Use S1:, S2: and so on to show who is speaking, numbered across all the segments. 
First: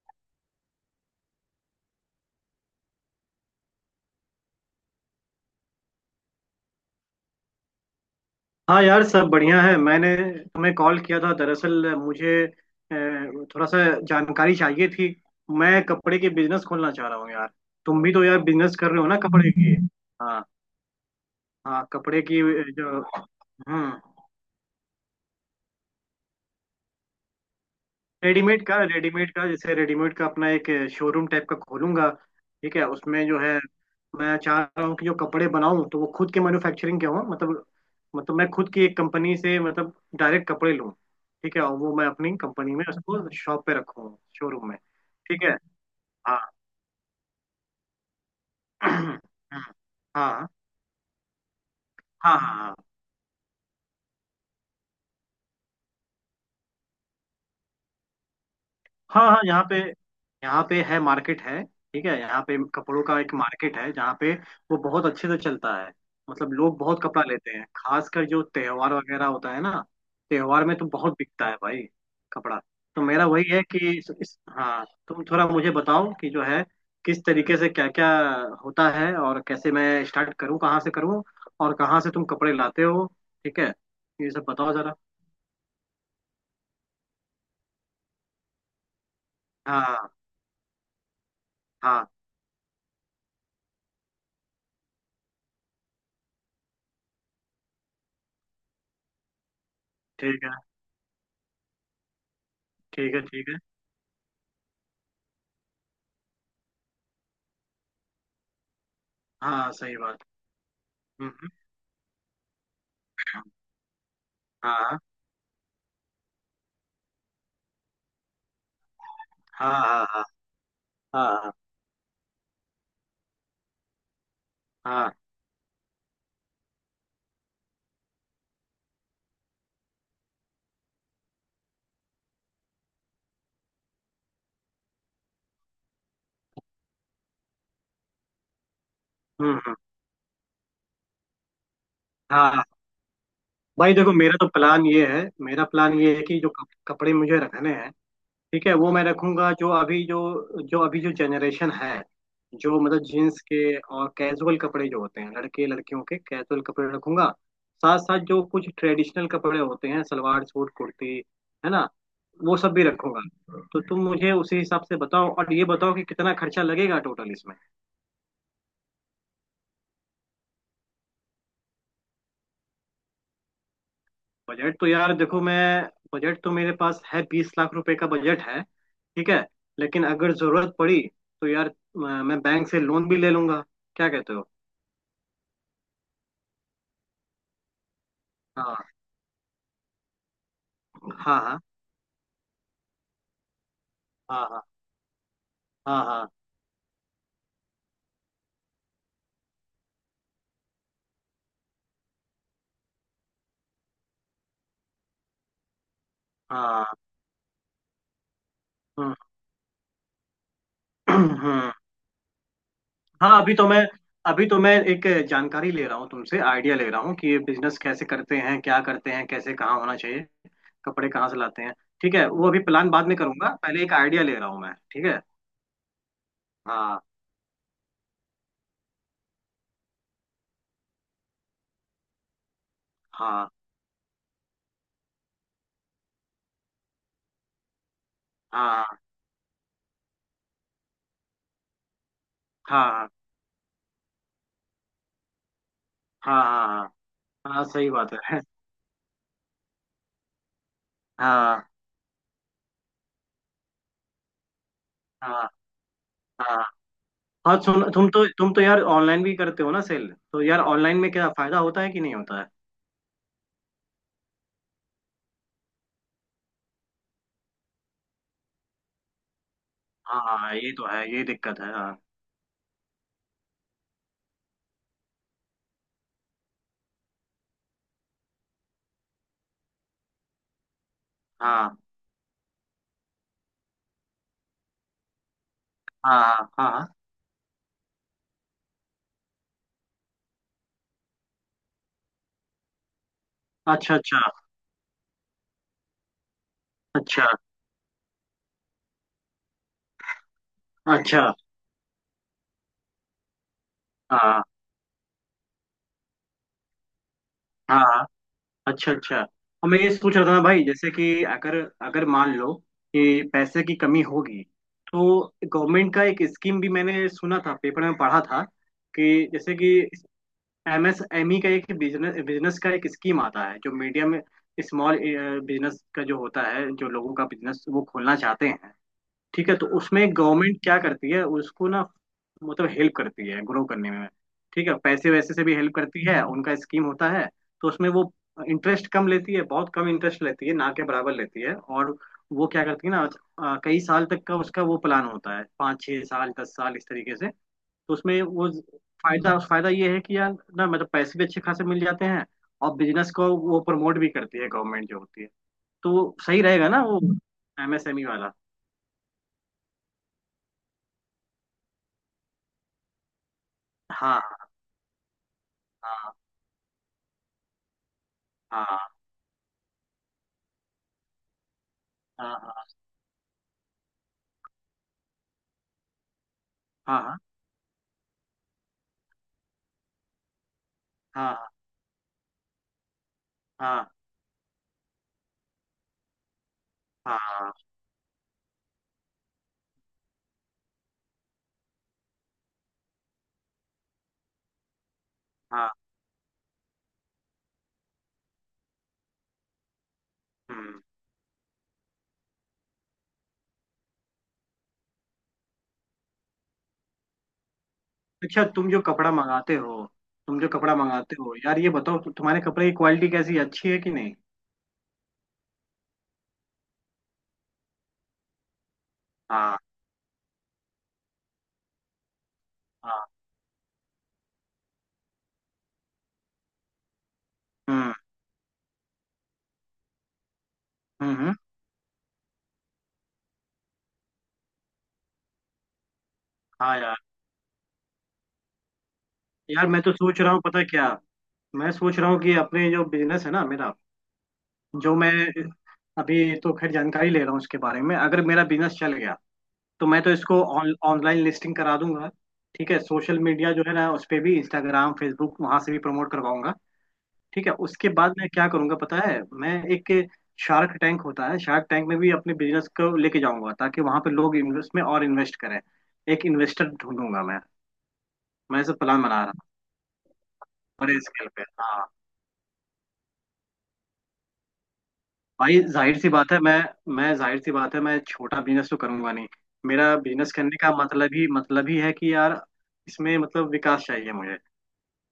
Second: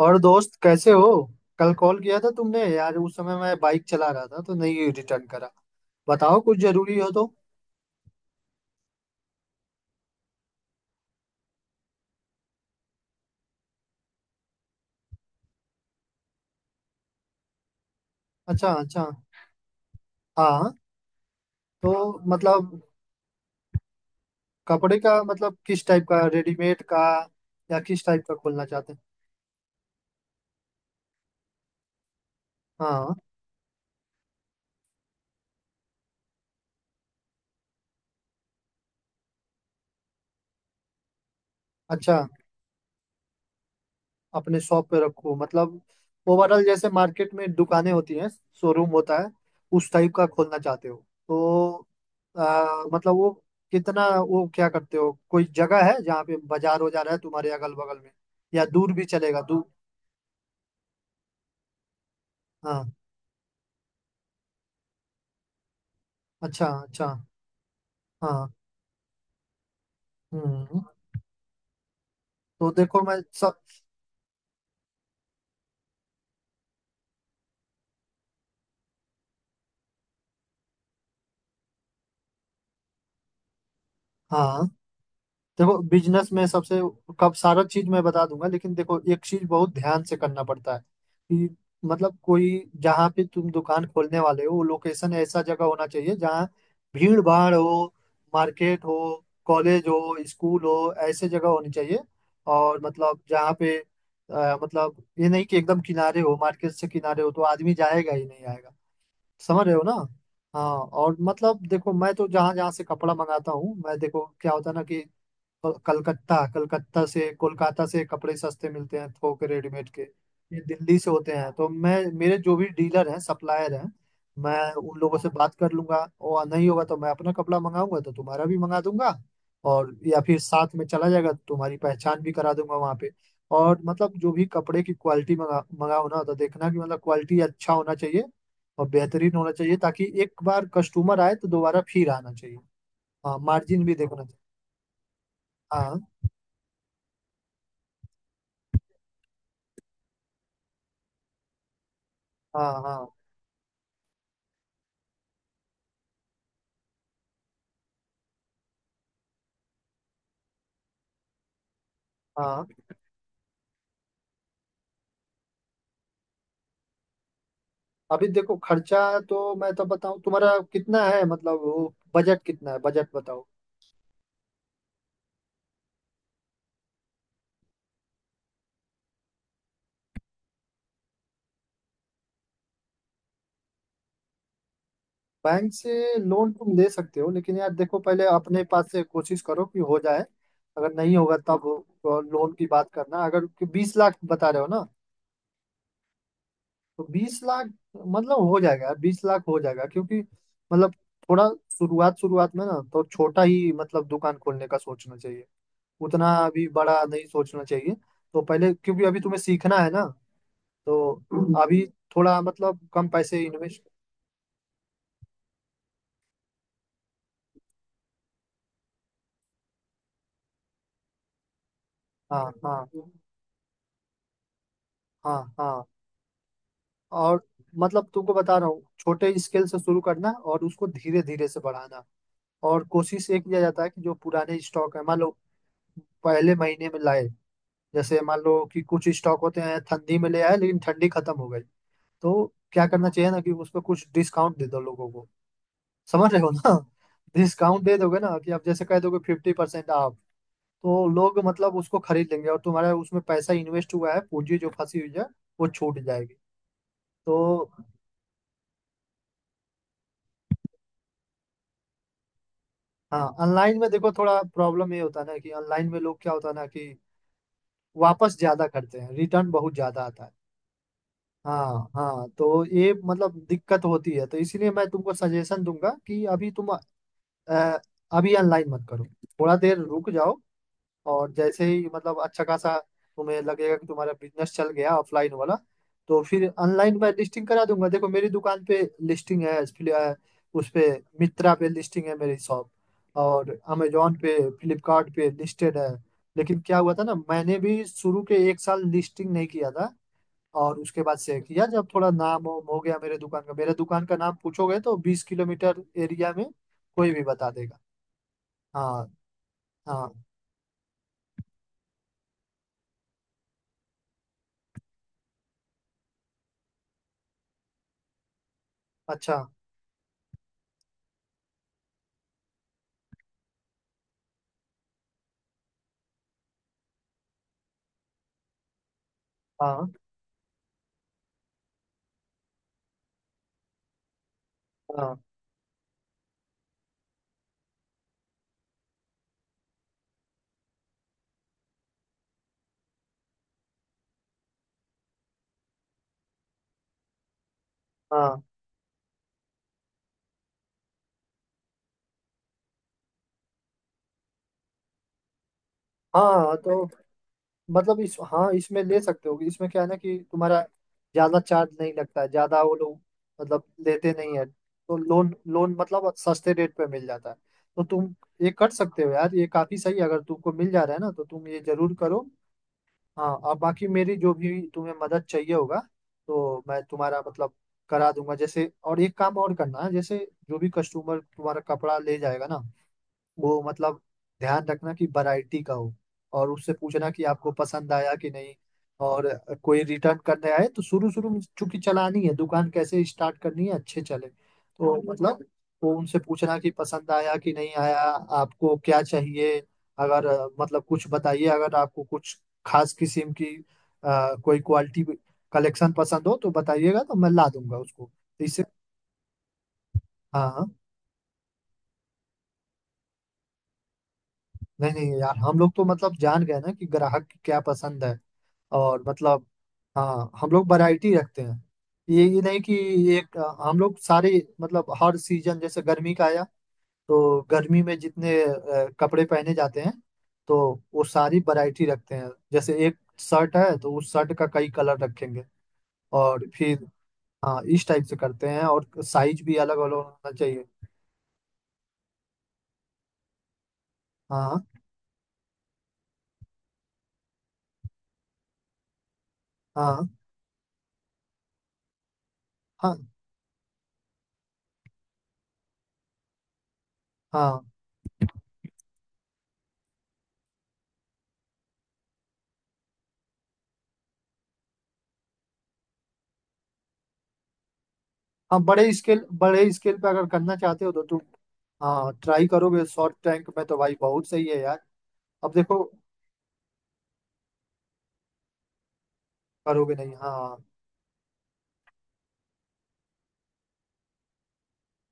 S1: और दोस्त कैसे हो? कल कॉल किया था तुमने यार। उस समय मैं बाइक चला रहा था तो नहीं रिटर्न करा। बताओ कुछ जरूरी हो तो।
S2: हाँ यार, सब बढ़िया है। मैंने तुम्हें कॉल किया था, दरअसल मुझे थोड़ा सा जानकारी चाहिए थी। मैं कपड़े के बिजनेस खोलना चाह रहा हूँ यार। तुम भी तो यार
S1: अच्छा
S2: बिजनेस कर रहे हो
S1: अच्छा।
S2: ना, कपड़े की। हाँ।
S1: हाँ।
S2: हाँ,
S1: तो
S2: कपड़े की।
S1: मतलब
S2: जो
S1: कपड़े का मतलब किस टाइप का, रेडीमेड का या किस टाइप का खोलना चाहते हैं?
S2: रेडीमेड का जैसे रेडीमेड का अपना एक शोरूम टाइप का खोलूंगा। ठीक है,
S1: हाँ।
S2: उसमें जो है मैं चाह रहा हूँ कि जो कपड़े बनाऊं तो वो खुद के मैन्युफैक्चरिंग के हों। मतलब मैं खुद की एक कंपनी से मतलब डायरेक्ट कपड़े लूं। ठीक है, और वो मैं
S1: अच्छा,
S2: अपनी कंपनी में उसको शॉप पे रखूँ,
S1: अपने
S2: शोरूम में।
S1: शॉप पे रखो
S2: ठीक है।
S1: मतलब।
S2: हाँ।
S1: ओवरऑल जैसे मार्केट में दुकानें होती हैं, शोरूम होता है
S2: हाँ।
S1: उस टाइप का
S2: हाँ।
S1: खोलना चाहते हो तो।
S2: हाँ। हाँ। हाँ।
S1: मतलब वो कितना, वो क्या करते हो, कोई जगह है जहाँ पे बाजार हो जा रहा है तुम्हारे अगल बगल में, या दूर भी
S2: हाँ।
S1: चलेगा
S2: हाँ, यहाँ
S1: दूर?
S2: पे यहाँ पे है, मार्केट है। ठीक है, यहाँ पे
S1: हाँ
S2: कपड़ों का एक मार्केट है जहाँ पे वो बहुत अच्छे से चलता है। मतलब
S1: अच्छा
S2: लोग बहुत
S1: अच्छा।
S2: कपड़ा लेते हैं, खासकर जो
S1: हाँ।
S2: त्योहार वगैरह होता है ना। त्योहार में
S1: हम्म
S2: तो बहुत बिकता है भाई, कपड़ा।
S1: तो देखो
S2: तो
S1: मैं
S2: मेरा वही
S1: सब।
S2: है कि हाँ, तुम थोड़ा मुझे बताओ कि जो है किस तरीके से क्या क्या होता है, और कैसे मैं स्टार्ट करूँ, कहाँ से करूँ, और कहाँ से तुम कपड़े लाते हो। ठीक है, ये सब
S1: हाँ।
S2: बताओ जरा।
S1: देखो बिजनेस में सबसे कब सारा चीज मैं बता दूंगा, लेकिन देखो एक चीज बहुत ध्यान
S2: हाँ।
S1: से करना पड़ता है कि
S2: हाँ।
S1: मतलब कोई, जहाँ पे तुम दुकान खोलने वाले हो वो लोकेशन ऐसा जगह होना चाहिए जहाँ भीड़ भाड़ हो, मार्केट हो, कॉलेज हो,
S2: ठीक है।
S1: स्कूल हो, ऐसे जगह होनी चाहिए। और
S2: ठीक
S1: मतलब
S2: है। ठीक
S1: जहाँ
S2: है।
S1: पे, मतलब ये नहीं कि एकदम किनारे हो, मार्केट से किनारे हो तो आदमी जाएगा ही नहीं, आएगा। समझ
S2: हाँ,
S1: रहे हो ना?
S2: सही बात।
S1: हाँ। और
S2: हम्म।
S1: मतलब देखो, मैं तो जहाँ जहाँ से कपड़ा मंगाता हूँ, मैं देखो क्या होता है ना
S2: हाँ।
S1: कि और कलकत्ता कलकत्ता से कोलकाता से कपड़े सस्ते मिलते हैं, थोक
S2: हाँ।
S1: रेडीमेड के।
S2: हाँ। हाँ।
S1: ये दिल्ली से होते
S2: हाँ।
S1: हैं तो मैं, मेरे जो भी डीलर हैं, सप्लायर हैं, मैं उन
S2: हाँ।
S1: लोगों से बात कर लूंगा। और नहीं होगा तो मैं अपना कपड़ा मंगाऊंगा तो तुम्हारा भी मंगा दूंगा। या फिर साथ में चला जाएगा तो तुम्हारी पहचान भी करा दूंगा वहां पे। और मतलब जो भी कपड़े की क्वालिटी मंगाओ ना, तो देखना कि मतलब क्वालिटी अच्छा होना चाहिए और बेहतरीन होना
S2: हम्म। हम्म।
S1: चाहिए ताकि एक बार कस्टमर आए तो दोबारा फिर आना
S2: हाँ।
S1: चाहिए।
S2: हाँ।
S1: हाँ मार्जिन
S2: भाई
S1: भी
S2: देखो,
S1: देखना
S2: मेरा
S1: चाहिए।
S2: तो प्लान ये है, मेरा प्लान
S1: हाँ।
S2: ये है कि जो कपड़े मुझे रखने हैं, ठीक है, वो मैं रखूंगा। जो अभी जो जनरेशन है,
S1: हाँ
S2: जो मतलब
S1: हाँ
S2: जीन्स के और कैजुअल कपड़े जो होते हैं, लड़के लड़कियों के कैजुअल कपड़े रखूंगा। साथ साथ जो कुछ ट्रेडिशनल कपड़े होते हैं, सलवार सूट कुर्ती, है ना, वो
S1: हाँ।
S2: सब भी रखूंगा। तो तुम मुझे उसी हिसाब से बताओ, और ये बताओ कि कितना खर्चा लगेगा टोटल इसमें।
S1: अभी देखो खर्चा, तो मैं तो बताऊं तुम्हारा कितना है मतलब वो बजट कितना है, बजट बताओ।
S2: बजट तो यार देखो, मैं, बजट तो मेरे पास है, 20 लाख रुपए का बजट है। ठीक है, लेकिन अगर जरूरत पड़ी तो यार मैं बैंक से लोन भी ले लूंगा। क्या कहते हो?
S1: बैंक से लोन तुम ले सकते हो, लेकिन यार देखो पहले अपने
S2: हाँ।
S1: पास से कोशिश करो कि हो जाए। अगर नहीं होगा
S2: हाँ।
S1: तब लोन की बात करना, अगर कि 20 लाख
S2: हाँ।
S1: बता रहे
S2: हाँ।
S1: हो ना।
S2: हाँ। हाँ। हाँ।
S1: तो 20 लाख मतलब हो जाएगा यार, 20 लाख हो जाएगा क्योंकि मतलब थोड़ा शुरुआत शुरुआत में ना तो छोटा ही मतलब दुकान खोलने का सोचना चाहिए, उतना अभी
S2: हाँ।
S1: बड़ा नहीं सोचना चाहिए। तो पहले, क्योंकि
S2: हम्म।
S1: अभी तुम्हें सीखना है ना। तो
S2: हम्म।
S1: अभी थोड़ा मतलब कम
S2: हाँ,
S1: पैसे
S2: अभी तो मैं
S1: इन्वेस्ट।
S2: अभी तो मैं एक जानकारी ले रहा हूँ तुमसे, आइडिया ले रहा हूँ कि ये बिजनेस कैसे करते हैं, क्या करते हैं, कैसे, कहाँ होना चाहिए, कपड़े कहाँ से लाते हैं। ठीक है,
S1: हाँ
S2: वो अभी
S1: हाँ
S2: प्लान बाद में करूंगा, पहले एक आइडिया ले रहा हूँ मैं। ठीक है।
S1: हाँ हाँ।
S2: हाँ।
S1: और मतलब तुमको बता रहा हूँ छोटे स्केल से शुरू करना और उसको धीरे धीरे से बढ़ाना। और कोशिश ये
S2: हाँ।
S1: किया जाता है कि जो पुराने स्टॉक है मान लो, पहले महीने में लाए। जैसे मान लो कि
S2: हाँ।
S1: कुछ स्टॉक होते हैं ठंडी में ले आए लेकिन ठंडी खत्म हो गई, तो
S2: हाँ।
S1: क्या
S2: हाँ।
S1: करना चाहिए ना कि उस पर कुछ डिस्काउंट दे दो लोगों को। समझ रहे
S2: हाँ।
S1: हो
S2: हाँ।
S1: ना?
S2: हाँ। हाँ,
S1: डिस्काउंट
S2: सही
S1: दे
S2: बात
S1: दोगे ना
S2: है।
S1: कि आप जैसे कह दोगे 50%। आप तो लोग
S2: हाँ।
S1: मतलब उसको खरीद लेंगे और तुम्हारा उसमें पैसा इन्वेस्ट हुआ है, पूंजी जो फंसी हुई है
S2: हाँ।
S1: वो छूट जाएगी।
S2: हाँ। हाँ
S1: तो।
S2: सुन, तुम तो यार ऑनलाइन भी करते हो ना सेल? तो यार ऑनलाइन में क्या फायदा होता है कि नहीं होता है?
S1: हाँ, ऑनलाइन में देखो थोड़ा प्रॉब्लम ये होता है ना कि ऑनलाइन में लोग क्या होता है ना कि वापस ज्यादा करते हैं, रिटर्न बहुत ज्यादा
S2: हाँ,
S1: आता है।
S2: हाँ, ये तो है, ये दिक्कत है,
S1: हाँ
S2: हाँ।
S1: हाँ तो ये मतलब दिक्कत होती है, तो इसीलिए मैं तुमको सजेशन दूंगा कि अ, अभी ऑनलाइन मत करो, थोड़ा देर रुक जाओ। और जैसे
S2: हाँ।
S1: ही मतलब अच्छा खासा तुम्हें लगेगा कि तुम्हारा बिजनेस चल गया ऑफलाइन वाला, तो
S2: हाँ।
S1: फिर
S2: हाँ। हाँ। हाँ।
S1: ऑनलाइन मैं लिस्टिंग करा दूंगा। देखो मेरी दुकान पे लिस्टिंग है। उस पे, मित्रा पे लिस्टिंग है मेरी शॉप, और
S2: अच्छा।
S1: अमेजोन
S2: अच्छा।
S1: पे फ्लिपकार्ट पे लिस्टेड है। लेकिन क्या हुआ था ना,
S2: अच्छा।
S1: मैंने भी शुरू के एक साल लिस्टिंग नहीं किया था। और उसके बाद
S2: अच्छा।
S1: से किया जब थोड़ा नाम वाम हो गया मेरे दुकान का। मेरे दुकान का नाम
S2: हाँ।
S1: पूछोगे तो 20 किलोमीटर एरिया में कोई भी बता देगा।
S2: हाँ। हाँ। अच्छा।
S1: हाँ
S2: अच्छा। और मैं ये
S1: हाँ
S2: सोच रहा था ना भाई, जैसे कि अगर अगर मान लो कि पैसे की कमी होगी, तो गवर्नमेंट का एक स्कीम भी मैंने सुना था, पेपर में पढ़ा था कि,
S1: अच्छा।
S2: जैसे कि एमएसएमई का एक बिजनेस बिजनेस का एक स्कीम आता है, जो मीडियम स्मॉल बिजनेस का जो होता है, जो लोगों का बिजनेस वो खोलना चाहते हैं। ठीक है, तो
S1: हाँ
S2: उसमें गवर्नमेंट क्या करती है उसको ना, मतलब हेल्प करती है, ग्रो करने में। ठीक है, पैसे
S1: हाँ
S2: वैसे से भी हेल्प करती है, उनका स्कीम होता है। तो उसमें वो इंटरेस्ट कम लेती है, बहुत कम इंटरेस्ट लेती है, ना के बराबर लेती है, और वो क्या करती है ना, कई साल तक का उसका वो प्लान होता है, 5-6 साल 10 साल, इस तरीके से। तो उसमें
S1: हाँ
S2: वो फायदा, फायदा ये है कि यार ना, मतलब पैसे भी अच्छे खासे मिल जाते हैं, और बिजनेस को वो प्रमोट भी करती है गवर्नमेंट जो होती है। तो वो सही
S1: हाँ।
S2: रहेगा ना
S1: तो
S2: वो,
S1: मतलब
S2: एमएसएमई
S1: इस
S2: वाला।
S1: हाँ, इसमें ले सकते हो। इसमें क्या है ना कि तुम्हारा ज्यादा चार्ज नहीं लगता है, ज्यादा वो लोग मतलब लेते
S2: हाँ।
S1: नहीं है, तो लोन लोन मतलब
S2: हाँ।
S1: सस्ते रेट पे मिल जाता है। तो तुम ये कर
S2: हाँ।
S1: सकते हो यार, ये काफी सही है अगर तुमको मिल जा रहा है ना, तो तुम ये जरूर करो।
S2: हाँ।
S1: हाँ। और बाकी मेरी जो भी तुम्हें मदद चाहिए होगा, तो मैं
S2: हाँ। हाँ।
S1: तुम्हारा मतलब करा दूंगा। जैसे और एक काम और करना है, जैसे जो भी कस्टमर
S2: हाँ।
S1: तुम्हारा कपड़ा ले जाएगा ना, वो
S2: हाँ।
S1: मतलब, ध्यान रखना कि वैरायटी का हो, और उससे पूछना
S2: हाँ।
S1: कि आपको
S2: हाँ।
S1: पसंद आया कि नहीं। और कोई रिटर्न करने आए तो शुरू शुरू में चूंकि चलानी है दुकान, कैसे स्टार्ट करनी है, अच्छे चले तो मतलब
S2: हाँ।
S1: वो उनसे पूछना कि पसंद आया कि नहीं आया, आपको क्या चाहिए। अगर
S2: हम्म।
S1: मतलब कुछ बताइए, अगर आपको कुछ खास किस्म की कोई क्वालिटी कलेक्शन पसंद हो तो बताइएगा तो मैं ला दूंगा उसको। तो
S2: अच्छा,
S1: इससे।
S2: तुम जो कपड़ा मंगाते हो,
S1: हाँ हाँ।
S2: यार ये बताओ, तुम्हारे कपड़े की क्वालिटी कैसी है, अच्छी है कि नहीं?
S1: नहीं नहीं यार, हम लोग तो मतलब जान गए ना कि ग्राहक की क्या पसंद है। और मतलब
S2: हाँ।
S1: हाँ, हम लोग वैरायटी रखते हैं। ये नहीं कि
S2: हाँ।
S1: एक हम लोग सारे, मतलब हर सीजन जैसे गर्मी का आया तो गर्मी
S2: हम्म।
S1: में जितने कपड़े पहने जाते हैं तो वो
S2: हम्म। हम्म।
S1: सारी वैरायटी रखते हैं। जैसे एक शर्ट है तो उस शर्ट का कई कलर रखेंगे। और
S2: हाँ।
S1: फिर
S2: यार,
S1: हाँ इस टाइप से करते हैं और साइज भी
S2: यार
S1: अलग
S2: मैं तो
S1: अलग
S2: सोच
S1: होना
S2: रहा हूँ, पता
S1: चाहिए।
S2: है क्या, मैं सोच रहा हूँ कि अपने जो बिजनेस है ना मेरा,
S1: हाँ
S2: जो मैं, अभी तो खैर जानकारी ले रहा हूँ इसके बारे में, अगर मेरा बिजनेस चल गया तो मैं
S1: हाँ
S2: तो इसको ऑनलाइन लिस्टिंग करा दूंगा। ठीक है,
S1: हाँ
S2: सोशल मीडिया जो है ना उस पे भी, इंस्टाग्राम, फेसबुक, वहां से भी प्रमोट करवाऊंगा। ठीक है,
S1: हाँ
S2: उसके बाद मैं क्या करूंगा पता है, मैं एक, शार्क टैंक होता है, शार्क टैंक में भी अपने बिजनेस को लेके जाऊंगा, ताकि वहां पे लोग इन्वेस्ट में और इन्वेस्ट करें। एक इन्वेस्टर ढूंढूंगा मैं
S1: हाँ
S2: मैं ऐसा
S1: बड़े
S2: प्लान बना
S1: स्केल,
S2: रहा हूँ,
S1: बड़े स्केल पे अगर करना चाहते हो
S2: बड़े
S1: तो तुम।
S2: स्केल पे। हाँ।
S1: हाँ ट्राई करोगे शॉर्ट टैंक में तो भाई बहुत सही है यार। अब
S2: भाई
S1: देखो,
S2: जाहिर सी बात है, मैं जाहिर सी बात है, मैं छोटा बिजनेस तो करूंगा नहीं।
S1: करोगे
S2: मेरा
S1: नहीं।
S2: बिजनेस
S1: हाँ
S2: करने का मतलब ही है कि यार इसमें मतलब विकास चाहिए मुझे।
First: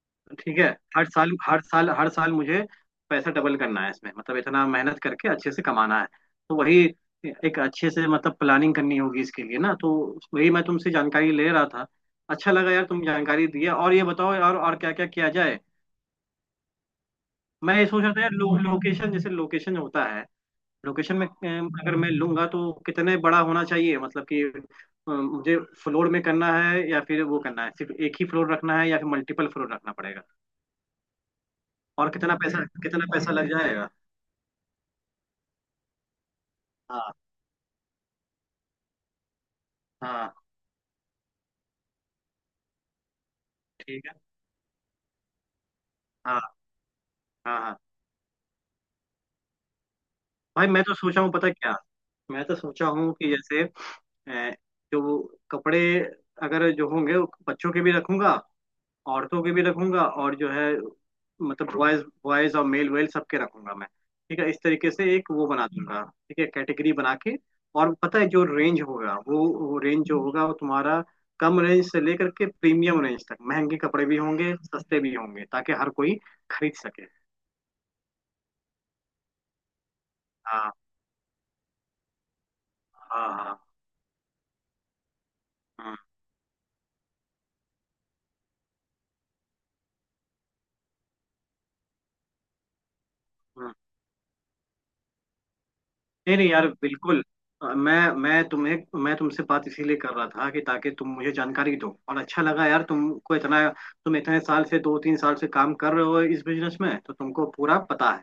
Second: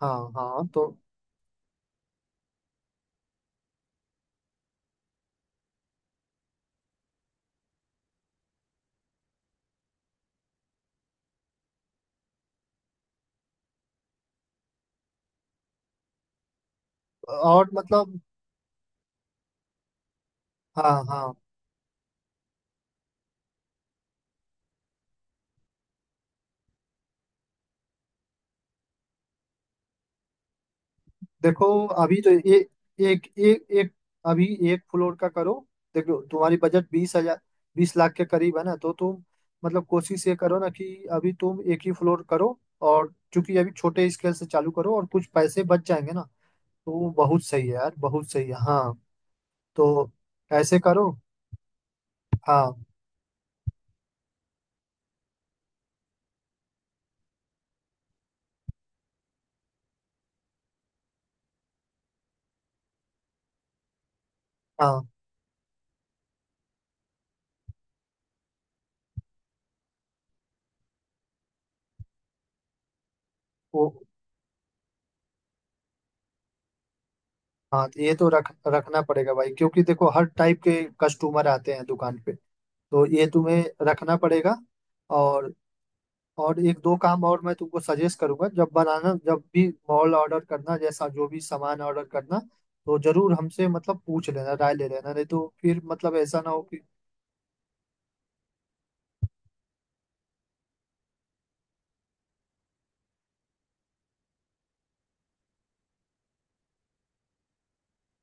S1: हाँ
S2: ठीक
S1: हाँ।
S2: है,
S1: तो।
S2: हर साल हर साल हर साल मुझे पैसा डबल करना है इसमें, मतलब इतना मेहनत करके अच्छे से कमाना है। तो वही एक अच्छे से मतलब प्लानिंग करनी होगी इसके लिए ना, तो वही मैं तुमसे जानकारी ले रहा था। अच्छा लगा यार तुम जानकारी दिया, और ये बताओ यार और क्या क्या किया जाए।
S1: और
S2: मैं ये सोच रहा
S1: मतलब
S2: था यार, लोकेशन, जैसे लोकेशन होता है,
S1: हाँ
S2: लोकेशन में
S1: हाँ
S2: अगर मैं लूंगा तो कितने बड़ा होना चाहिए, मतलब कि, मुझे फ्लोर में करना है या फिर वो करना है, सिर्फ एक ही फ्लोर रखना है या फिर मल्टीपल फ्लोर रखना पड़ेगा,
S1: देखो,
S2: और
S1: अभी तो
S2: कितना
S1: ये
S2: पैसा कितना
S1: एक
S2: पैसा लग
S1: एक
S2: जाएगा।
S1: एक अभी एक फ्लोर का करो। देखो तुम्हारी बजट
S2: हाँ।
S1: 20 लाख के करीब है ना, तो तुम मतलब कोशिश
S2: हाँ।
S1: ये करो ना कि अभी तुम एक ही फ्लोर करो। और चूंकि अभी
S2: ठीक
S1: छोटे
S2: है।
S1: स्केल से चालू करो और कुछ पैसे बच जाएंगे ना,
S2: हाँ।
S1: तो वो बहुत
S2: हाँ।
S1: सही है
S2: हाँ।
S1: यार, बहुत सही है। हाँ। तो
S2: भाई
S1: ऐसे
S2: मैं तो
S1: करो।
S2: सोचा हूँ, पता क्या, मैं तो
S1: हाँ
S2: सोचा हूँ कि जैसे अ, जो वो कपड़े, अगर जो होंगे, वो बच्चों के भी रखूंगा, औरतों के भी रखूंगा, और जो है मतलब बॉयज बॉयज और मेल वेल सबके रखूंगा मैं। ठीक है, इस तरीके
S1: हाँ
S2: से एक वो बना दूंगा, ठीक है, कैटेगरी बना के। और पता है, जो रेंज होगा वो रेंज जो होगा वो तुम्हारा, कम रेंज से लेकर के प्रीमियम रेंज तक, महंगे
S1: वो
S2: कपड़े भी होंगे, सस्ते भी होंगे, ताकि हर कोई खरीद सके।
S1: हाँ। तो ये तो रख रखना पड़ेगा भाई, क्योंकि देखो हर टाइप
S2: हाँ।
S1: के कस्टमर आते हैं दुकान पे, तो ये
S2: हाँ। हाँ।
S1: तुम्हें रखना पड़ेगा, और
S2: हम्म।
S1: और एक दो काम और मैं तुमको सजेस्ट करूंगा, जब भी मॉल ऑर्डर करना, जैसा जो भी सामान ऑर्डर करना तो जरूर हमसे
S2: हम्म।
S1: मतलब पूछ लेना, राय ले लेना, नहीं तो फिर मतलब
S2: नहीं
S1: ऐसा
S2: नहीं
S1: ना हो
S2: यार,
S1: कि।
S2: बिल्कुल। अ, मैं मैं तुम्हें मैं तुमसे बात इसीलिए कर रहा था कि ताकि तुम मुझे जानकारी दो, और अच्छा लगा यार तुमको, इतना तुम इतने साल से, 2-3 साल से काम कर रहे हो इस बिजनेस में, तो तुमको पूरा पता है,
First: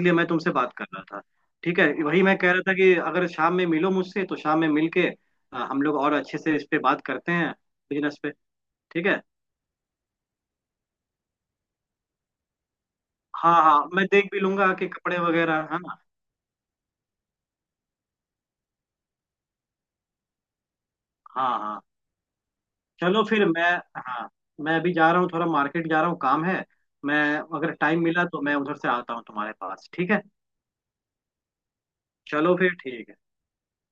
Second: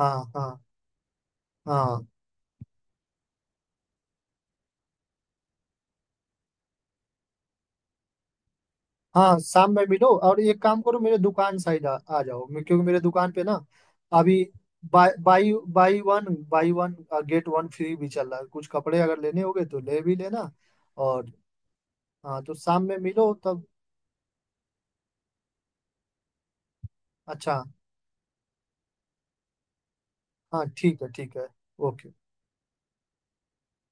S1: हाँ
S2: मैं तुमसे
S1: हाँ
S2: बात कर रहा था। ठीक है,
S1: हाँ।
S2: वही मैं कह रहा था कि अगर शाम में मिलो मुझसे तो शाम में मिल के हम लोग और अच्छे से इस पे बात करते हैं, बिजनेस पे। ठीक है।
S1: हाँ शाम में मिलो और एक काम करो, मेरे दुकान साइड आ जाओ। क्योंकि मेरे दुकान पे ना,
S2: हाँ। हाँ, मैं देख भी
S1: अभी
S2: लूंगा कि
S1: बाय
S2: कपड़े
S1: बाई
S2: वगैरह है ना।
S1: Buy one get one free भी चल रहा है, कुछ कपड़े अगर लेने होंगे तो ले भी लेना। और
S2: हाँ। हाँ।
S1: हाँ तो शाम में
S2: चलो
S1: मिलो
S2: फिर।
S1: तब।
S2: मैं हाँ, मैं अभी जा रहा हूँ, थोड़ा मार्केट जा रहा हूँ, काम है। मैं,
S1: अच्छा।
S2: अगर टाइम मिला तो मैं उधर से आता हूँ तुम्हारे पास, ठीक है।
S1: हाँ ठीक है ठीक है। ओके।
S2: चलो फिर, ठीक है।